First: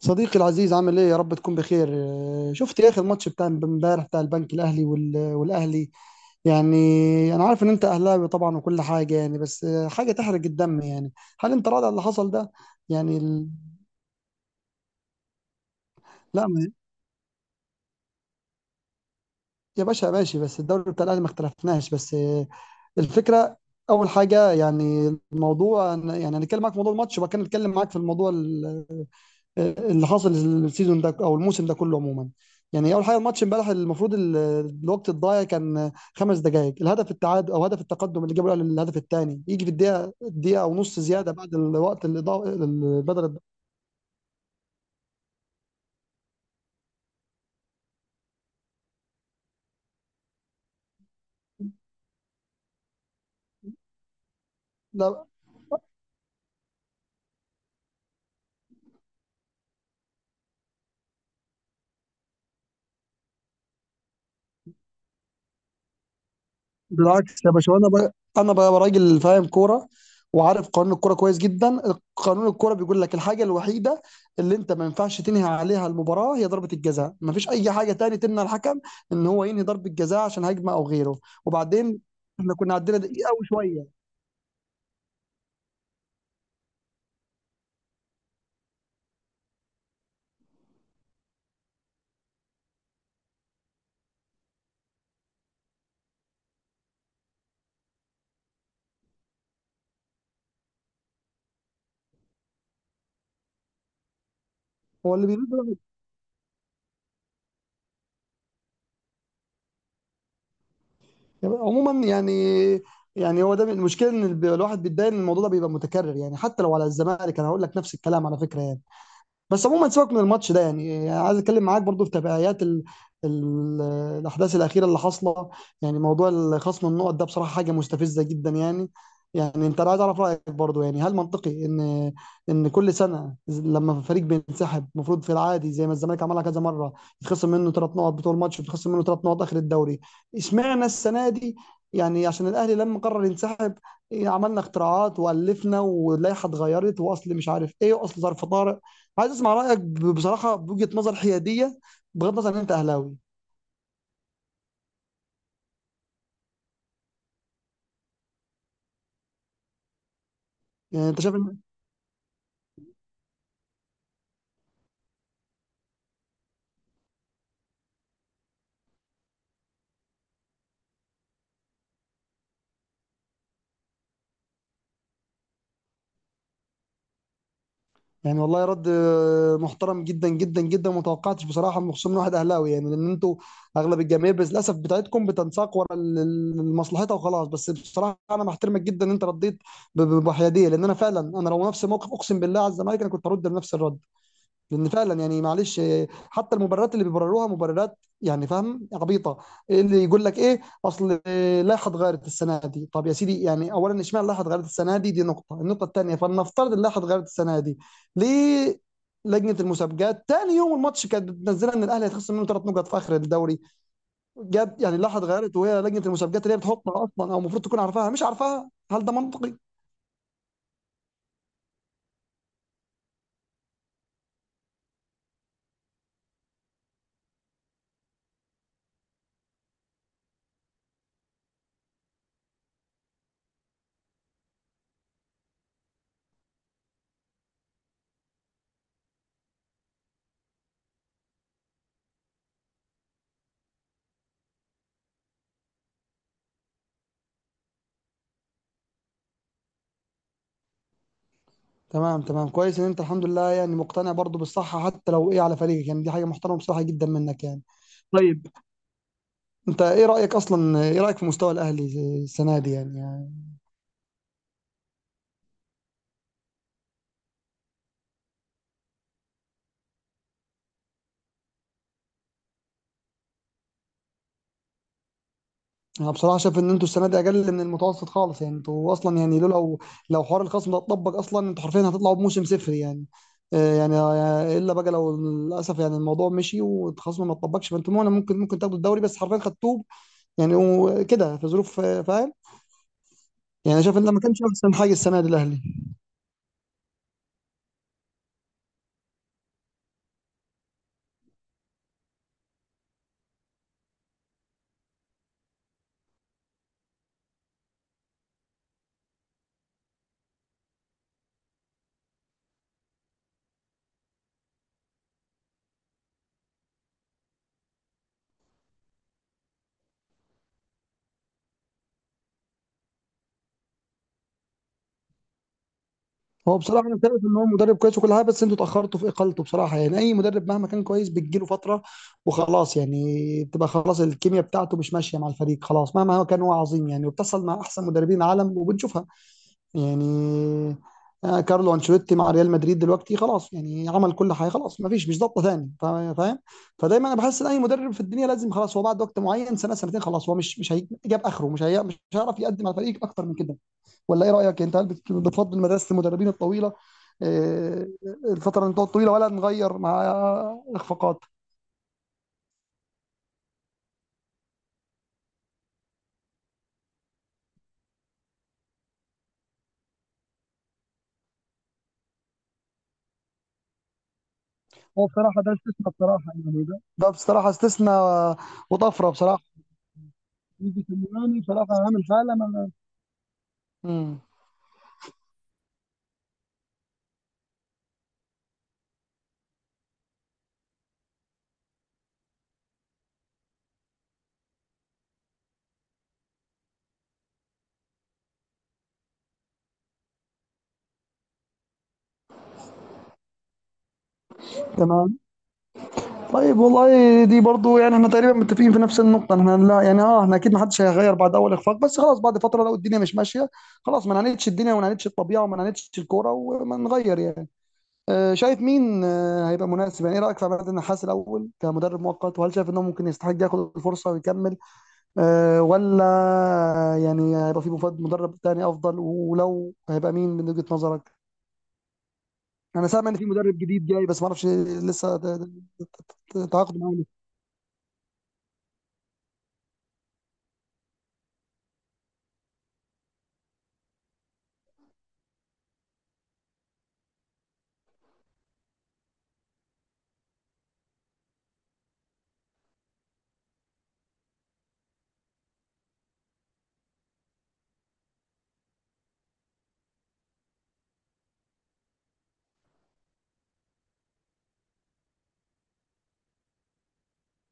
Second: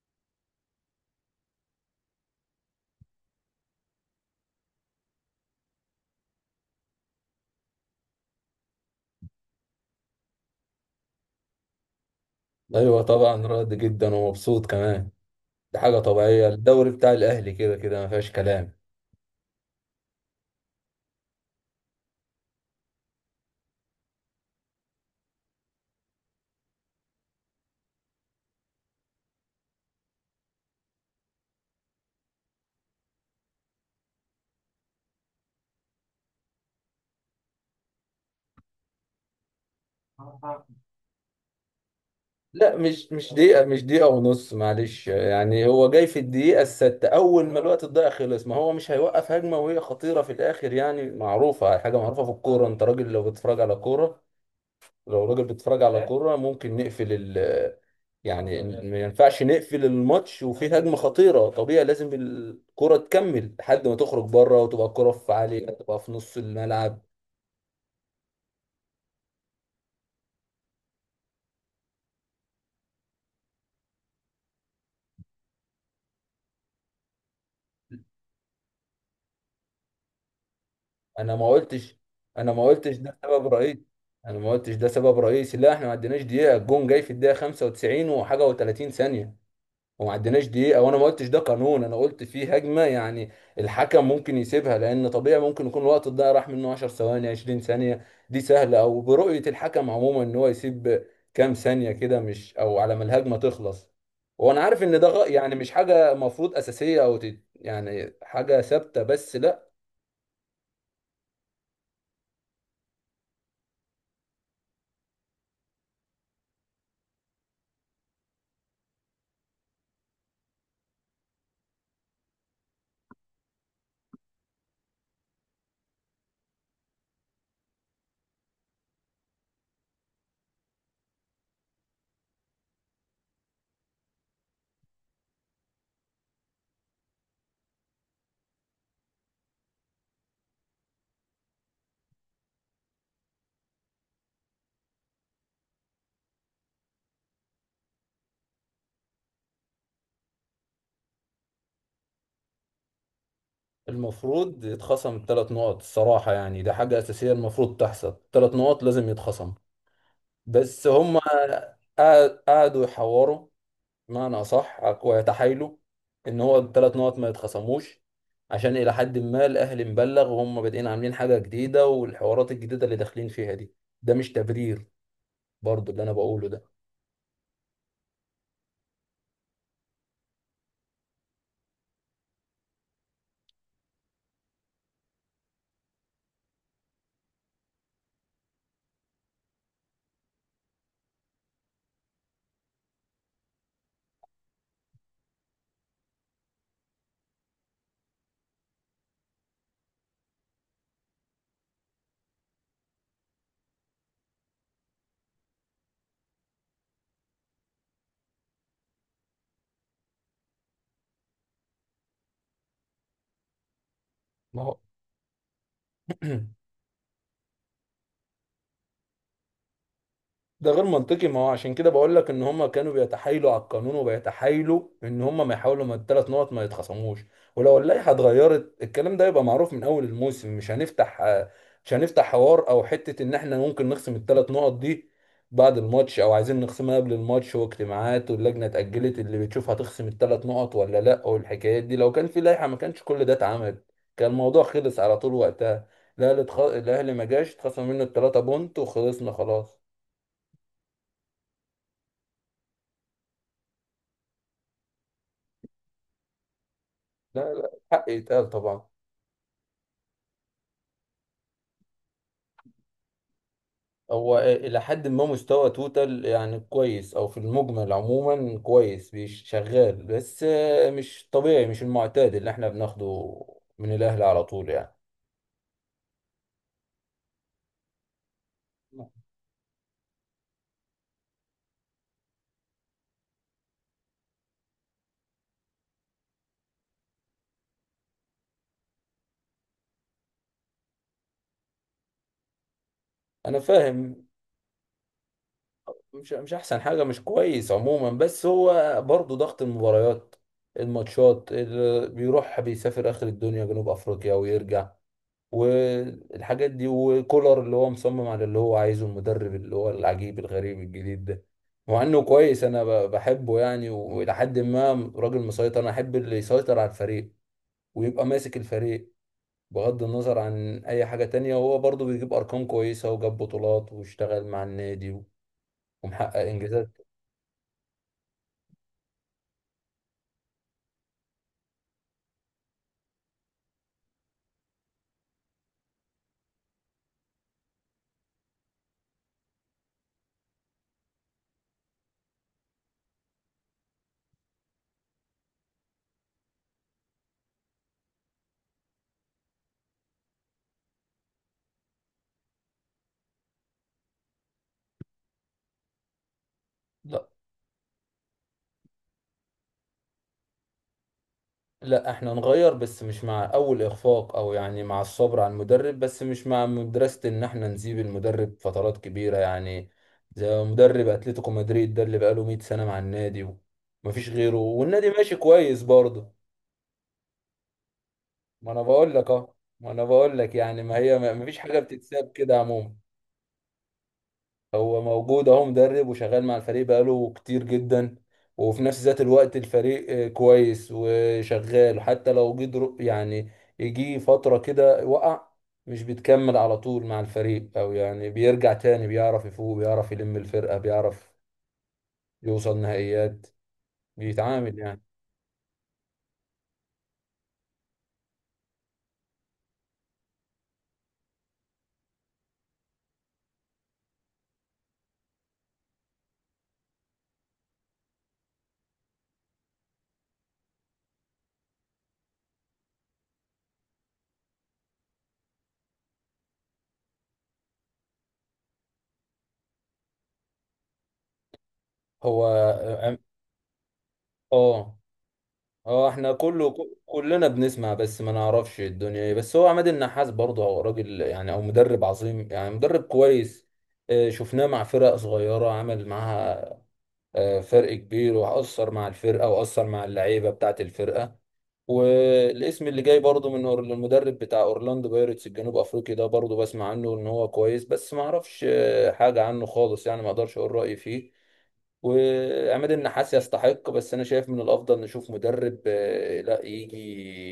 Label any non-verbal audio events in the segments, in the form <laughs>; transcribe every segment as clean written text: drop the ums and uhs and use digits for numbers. صديقي العزيز، عامل ايه؟ يا رب تكون بخير. شفت يا اخي الماتش بتاع امبارح بتاع البنك الاهلي والاهلي يعني. انا عارف ان انت اهلاوي طبعا وكل حاجه يعني، بس حاجه تحرق الدم يعني. هل انت راضي على اللي حصل ده؟ ايوه، يعني طبعا راضي جدا ومبسوط كمان. دي حاجه لا طبيعيه، ما- الدوري بتاع الاهلي كده كده ما فيهاش كلام. يا باشا ماشي، بس الدوري بتاع الاهلي ما اختلفناش، بس الفكره. اول حاجه يعني الموضوع يعني هنتكلم معاك في موضوع الماتش وبعد كده نتكلم معاك في الموضوع اللي حصل السيزون ده او الموسم ده كله عموما. يعني اول حاجه الماتش امبارح المفروض الوقت الضايع كان 5 دقائق، الهدف التعادل او هدف التقدم اللي جابه الاهلي الهدف الثاني يجي في الدقيقه دقيقه او نص زياده بعد الوقت اللي ضاع لا، مش البدل. دقيقه، مش دقيقه ونص، معلش، يعني هو جاي في الدقيقه السادسه اول ما الوقت الضايع خلص. ما هو مش هيوقف هجمه وهي خطيره في الاخر، يعني معروفه، حاجه معروفه في الكوره. انت راجل لو بتتفرج على كوره، لو راجل بيتفرج على كورة ممكن نقفل ال، يعني ما ينفعش نقفل الماتش وفيه هجمة خطيرة، طبيعي لازم الكرة تكمل لحد ما تخرج بره، وتبقى الكرة في عليك، تبقى في نص الملعب. بالعكس يا باشا، انا بقى راجل فاهم كوره وعارف قانون الكوره كويس جدا. قانون الكوره بيقول لك الحاجه الوحيده اللي انت ما ينفعش تنهي عليها المباراه هي ضربه الجزاء، ما فيش اي حاجه تاني تمنع الحكم ان هو ينهي ضربه جزاء عشان هجمه او غيره. انا ما قلتش وبعدين انا احنا ما كنا قلتش عندنا ده دقيقه سبب رئيسي. وشويه. لا احنا ما عديناش دقيقة، الجون جاي في الدقيقة 95 وحاجة و30 ثانية، وما عديناش دقيقة، وانا ما قلتش ده قانون، انا قلت فيه هجمة يعني الحكم ممكن يسيبها، لان طبيعي ممكن يكون الوقت الضايع راح منه 10 ثواني 20 ثانية، دي سهلة، او برؤية الحكم عموما ان هو يسيب كام ثانية كده، مش او على ما الهجمة تخلص. وانا عارف ان ده هو اللي بيريد يعني مش حاجة مفروض اساسية، او يعني حاجة ثابتة، بس لا. الجزاء. عموما يعني، يعني هو ده المشكله، ان الواحد بيتضايق ان الموضوع ده بيبقى متكرر، يعني حتى لو على الزمالك انا هقول لك نفس الكلام على فكره يعني. بس عموما سيبك من الماتش ده، يعني عايز اتكلم معاك برضو في تبعيات ال... الاحداث الاخيره اللي حاصله. يعني موضوع خصم النقط ده بصراحه حاجه مستفزه جدا يعني. يعني انت، أنا عايز اعرف رايك برضو، يعني هل منطقي ان ان كل سنه لما فريق بينسحب المفروض في العادي زي ما الزمالك عملها كذا مره يتخصم منه 3 نقط بطول ماتش، ويتخصم منه 3 نقط اخر الدوري؟ اشمعنى السنه دي؟ يعني عشان الاهلي لما قرر ينسحب عملنا اختراعات والفنا واللائحه اتغيرت، واصل مش عارف ايه، واصل ظرف طارئ. عايز اسمع رايك بصراحه بوجهه نظر حياديه، بغض النظر ان انت اهلاوي. المفروض يتخصم الثلاث نقط الصراحة، يعني ده حاجة اساسية المفروض تحصل، ثلاث نقط لازم يتخصم. بس يعني هم انت شايف قعدوا يحوروا بمعنى أصح ويتحايلوا إن هو الثلاث نقط ما يتخصموش، عشان إلى حد ما الأهلي مبلغ وهم بادئين عاملين حاجة جديدة، والحوارات الجديدة اللي داخلين فيها دي، ده مش تبرير برضو اللي أنا بقوله ده. يعني والله رد محترم جدا جدا جدا، وما توقعتش بصراحه خصوصا من واحد اهلاوي، يعني لان انتوا اغلب الجماهير بس للاسف بتاعتكم بتنساق ورا مصلحتها وخلاص. بس بصراحه انا بحترمك جدا ان انت رديت بحياديه، لان انا فعلا، انا لو نفس الموقف اقسم بالله على الزمالك انا كنت هرد بنفس الرد، لان فعلا يعني معلش حتى المبررات اللي بيبرروها مبررات يعني فاهم عبيطه. اللي يقول لك ايه اصل اللائحه اتغيرت السنه دي. طب يا سيدي، يعني اولا اشمعنى اللائحه اتغيرت السنه دي؟ دي نقطه. النقطه الثانيه، فلنفترض اللائحه اتغيرت السنه دي، ليه لجنه المسابقات تاني يوم الماتش كانت بتنزلها ان الاهلي هيتخصم منه 3 نقط في اخر الدوري؟ ما جت هو يعني اللائحه اتغيرت وهي لجنه المسابقات اللي هي <clears throat> بتحطها اصلا او المفروض تكون عارفاها مش عارفاها. هل ده منطقي؟ ده غير منطقي، ما هو عشان كده بقول لك ان هم كانوا بيتحايلوا على القانون وبيتحايلوا ان هم ما يحاولوا ما الثلاث نقط ما يتخصموش. ولو اللائحه اتغيرت، الكلام ده يبقى معروف من اول الموسم. مش هنفتح حوار او حته ان احنا ممكن نخصم الثلاث نقط دي بعد الماتش، او عايزين نخصمها قبل الماتش، واجتماعات، واللجنه اتاجلت اللي بتشوف هتخصم الثلاث نقط ولا لا. والحكايات دي لو كان في لائحه ما كانش كل ده اتعمل، كان الموضوع خلص على طول وقتها، الاهلي ما جاش اتخصم منه الثلاثه بونت وخلصنا خلاص. تمام تمام، كويس ان انت الحمد لله يعني مقتنع برضو بالصحة حتى لو ايه على فريقك، يعني دي حاجة محترمة بصراحة جدا منك لا، يعني. لا، حق طيب، يتقال طبعا. انت ايه رأيك اصلا؟ ايه رأيك في مستوى الاهلي السنة دي يعني، يعني هو إلى حد ما مستوى توتال يعني كويس، أو في المجمل عموما كويس، شغال، بس مش طبيعي، مش المعتاد اللي احنا بناخده من الأهلي على طول يعني. انا بصراحة شايف ان انتوا السنة دي اقل من المتوسط خالص، يعني انتوا اصلا يعني لولا لو لو حوار الخصم ده اتطبق اصلا انتوا حرفيا هتطلعوا بموسم صفري يعني. يعني الا بقى لو للاسف يعني الموضوع مشي والخصم ما اتطبقش فانتوا ممكن تاخدوا الدوري، بس حرفيا خدتوه يعني، وكده في ظروف فاهم. أنا يعني شايف ان ده ما فاهم. كانش احسن حاجة السنة دي الاهلي. مش أحسن حاجة، مش كويس عموما، بس هو برضه ضغط المباريات، الماتشات اللي بيروح بيسافر آخر الدنيا جنوب أفريقيا ويرجع، والحاجات دي، وكولر اللي هو مصمم على اللي هو عايزه، المدرب اللي هو العجيب الغريب الجديد ده. مع انه كويس، انا بحبه يعني، والى حد ما راجل مسيطر، انا احب اللي يسيطر على الفريق ويبقى ماسك الفريق بغض النظر عن اي حاجة تانية، وهو برضه بيجيب ارقام كويسة وجاب بطولات واشتغل مع النادي ومحقق هو بصراحة انجازات. أنا شايف إن هو مدرب كويس وكل حاجة، بس أنتوا اتأخرتوا في إقالته بصراحة. يعني أي مدرب مهما كان كويس بتجيله فترة وخلاص، يعني بتبقى خلاص الكيمياء بتاعته مش ماشية مع الفريق خلاص، مهما هو كان هو عظيم يعني، وبتحصل مع أحسن مدربين العالم وبنشوفها يعني. كارلو أنشيلوتي مع ريال مدريد دلوقتي خلاص يعني، عمل كل حاجة، خلاص ما فيش، مش ضابطة تاني. فاهم؟ فدايما أنا بحس إن أي مدرب في الدنيا لازم خلاص هو بعد وقت معين، سنة سنتين، خلاص هو مش هيجيب آخره، مش هيعرف يقدم على الفريق أكتر من كده. ولا ايه رايك انت؟ هل بتفضل مدرسه المدربين الطويله، آه، الفتره الطويله، ولا نغير مع اخفاقات؟ لا احنا نغير، بس مش مع اول اخفاق، او يعني مع الصبر على المدرب، بس مش مع مدرسة ان احنا نسيب المدرب فترات كبيرة يعني، زي مدرب اتلتيكو مدريد ده اللي بقاله 100 سنة مع النادي ومفيش غيره هو والنادي ماشي بصراحة ده كويس استثناء بصراحة، برضه. يعني ده بصراحه استثناء ما انا وطفره بقول لك بصراحه، اه ما انا بقول لك يعني، يجي في ما هي اليوناني مفيش بصراحة حاجة عامل بتتساب حالة كده ما. عموما. امم هو موجود اهو، مدرب وشغال مع الفريق بقاله كتير جدا، وفي نفس ذات الوقت الفريق كويس وشغال، وحتى لو جه يعني يجي فترة كده وقع، مش بيتكمل على طول مع الفريق، او يعني بيرجع تاني، بيعرف يفوق، بيعرف يلم الفرقة، بيعرف يوصل نهائيات، بيتعامل يعني. تمام. طيب والله دي برضو يعني احنا تقريبا متفقين في نفس النقطة. احنا لا، يعني احنا اكيد ما حدش هيغير بعد اول اخفاق، بس خلاص بعد فترة لو الدنيا مش ماشية خلاص، ما نعاندش الدنيا وما نعاندش الطبيعة وما نعاندش الكورة وما نغير يعني. شايف مين هيبقى مناسب؟ يعني ايه رايك في عماد النحاس الاول كمدرب مؤقت؟ وهل شايف انه ممكن يستحق ياخد الفرصه ويكمل ولا؟ يعني هيبقى في مدرب تاني افضل؟ ولو هيبقى مين من وجهه نظرك؟ هو انا اه سامع ان آه، في مدرب جديد جاي، بس ما اعرفش آه، لسه هو احنا تعاقد معاه. كلنا بنسمع بس ما نعرفش الدنيا ايه، بس هو عماد النحاس برضه هو راجل يعني او مدرب عظيم، يعني مدرب كويس. شفناه مع فرق صغيرة عمل معاها فرق كبير، وأثر مع الفرقة، وأثر مع اللعيبة بتاعة الفرقة. والاسم اللي جاي برضه من المدرب بتاع اورلاندو بايرتس الجنوب افريقي ده، برضه بسمع عنه ان هو كويس، بس ما اعرفش حاجة عنه خالص، يعني ما اقدرش اقول رأيي فيه. وعماد النحاس يستحق، بس انا شايف من الافضل نشوف مدرب لا يجي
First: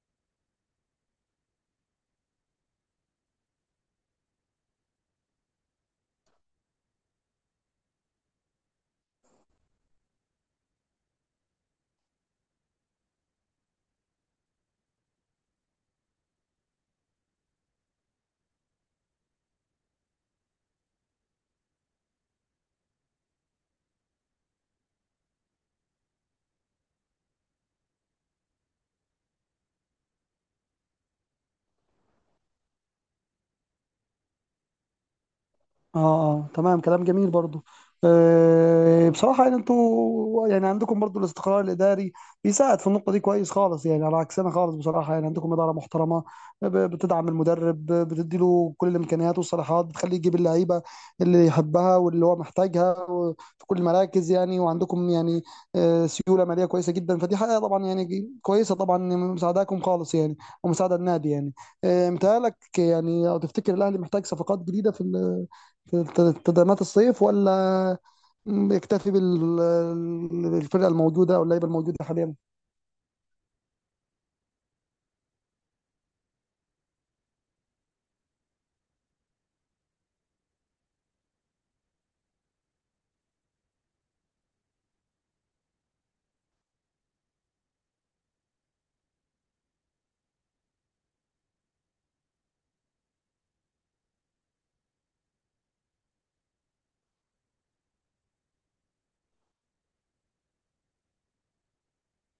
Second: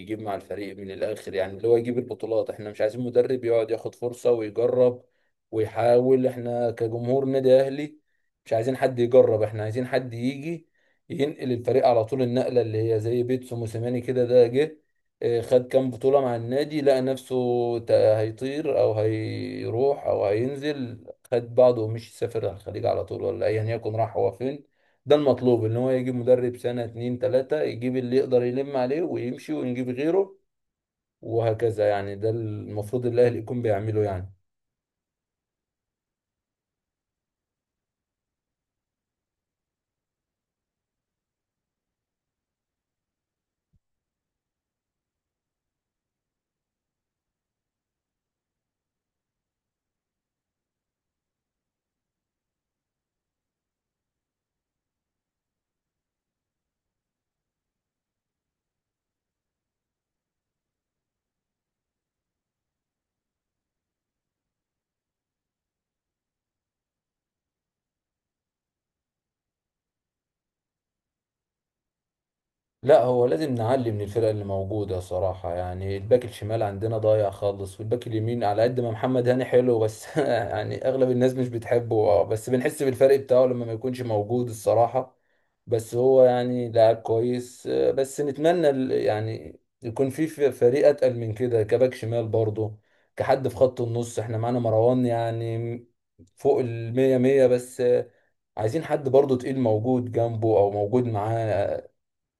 يجيب مع الفريق من الاخر، يعني اللي هو يجيب البطولات. احنا مش عايزين مدرب يقعد ياخد فرصة ويجرب ويحاول، احنا كجمهور نادي اهلي مش عايزين حد يجرب، احنا عايزين حد يجي ينقل الفريق على طول النقلة، اللي هي زي بيتسو موسيماني كده، ده جه خد كام بطولة مع النادي، لقى نفسه هيطير أو هيروح أو هينزل، خد بعضه ومشي سافر على الخليج على طول، ولا أيا يكن راح هو فين. ده المطلوب، إن هو يجيب مدرب سنة اتنين تلاتة، يجيب اللي يقدر يلم عليه ويمشي ونجيب غيره وهكذا، يعني ده المفروض الأهلي يكون بيعمله يعني. اه، اه، تمام، كلام جميل برضو. بصراحة يعني انتوا يعني عندكم برضو الاستقرار الإداري، بيساعد في النقطة دي كويس خالص، يعني على عكسنا خالص بصراحة، يعني عندكم إدارة محترمة، بتدعم المدرب، بتدي له كل الإمكانيات والصلاحيات، بتخليه يجيب اللعيبة اللي يحبها واللي هو محتاجها في كل المراكز يعني. وعندكم يعني سيولة مالية كويسة جدا، فدي حاجة طبعا يعني كويسة، طبعا يعني مساعداكم خالص يعني، ومساعدة النادي يعني. متهيألك يعني، أو تفتكر الأهلي محتاج صفقات جديدة في تدعيمات الصيف؟ ولا يكتفي بالفرقه الموجوده او اللعيبه الموجوده حاليا؟ لا، هو لازم نعلي من الفرق اللي موجودة صراحة، يعني الباك الشمال عندنا ضايع خالص، والباك اليمين على قد ما محمد هاني حلو بس <laughs> يعني أغلب الناس مش بتحبه بس بنحس بالفرق بتاعه لما ما يكونش موجود الصراحة. بس هو يعني لاعب كويس بس نتمنى ال، يعني يكون في فريق أتقل من كده كباك شمال برضه. كحد في خط النص، احنا معانا مروان يعني فوق المية مية، بس عايزين حد برضه تقيل موجود جنبه او موجود معاه،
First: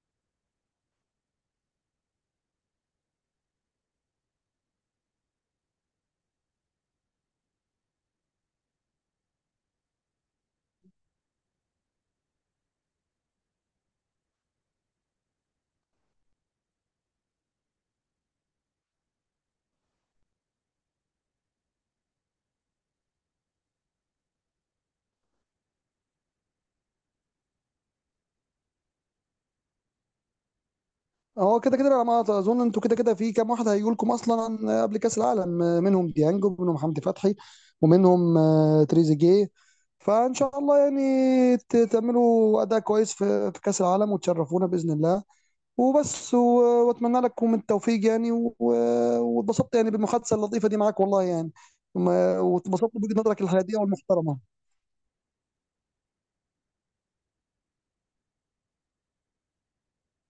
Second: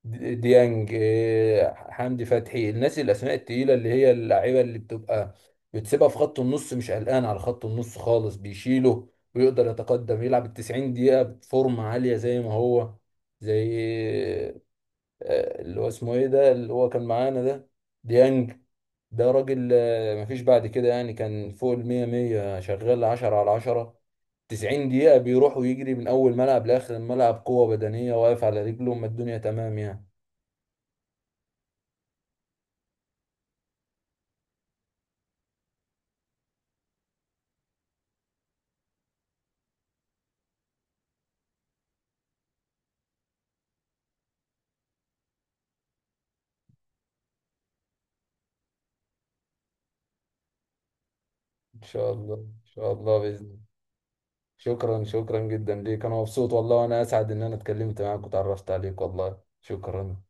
ديانج، حمدي فتحي، الناس الاسماء التقيله اللي هي اللعيبه اللي بتبقى بتسيبها في خط النص مش قلقان على خط النص خالص. بيشيله ويقدر يتقدم، يلعب ال 90 دقيقه بفورمه عاليه زي ما هو، زي اللي هو اسمه ايه ده اللي هو كان معانا ده، ديانج، ده راجل مفيش بعد كده يعني، كان فوق ال 100 100 شغال 10 على 10، 90 دقيقه بيروح ويجري من اول ملعب لاخر الملعب، قوه بدنيه واقف على رجله، ما الدنيا تمام يعني. هو كده كده على ما اظن انتوا كده كده في كام واحد هيجوا لكم اصلا قبل كاس العالم، منهم ديانج ومنهم حمدي فتحي ومنهم تريزيجيه. فان شاء الله يعني تعملوا اداء كويس في كاس العالم وتشرفونا باذن الله. وبس، واتمنى لكم التوفيق يعني، واتبسطت يعني بالمحادثه اللطيفه دي معاك والله يعني. ان شاء الله، ان واتبسطت شاء الله، بوجهه نظرك باذن الله. الحياديه والمحترمه. شكرا، شكرا جدا ليك، انا مبسوط والله، وانا اسعد ان انا اتكلمت معاك وتعرفت عليك، والله شكرا.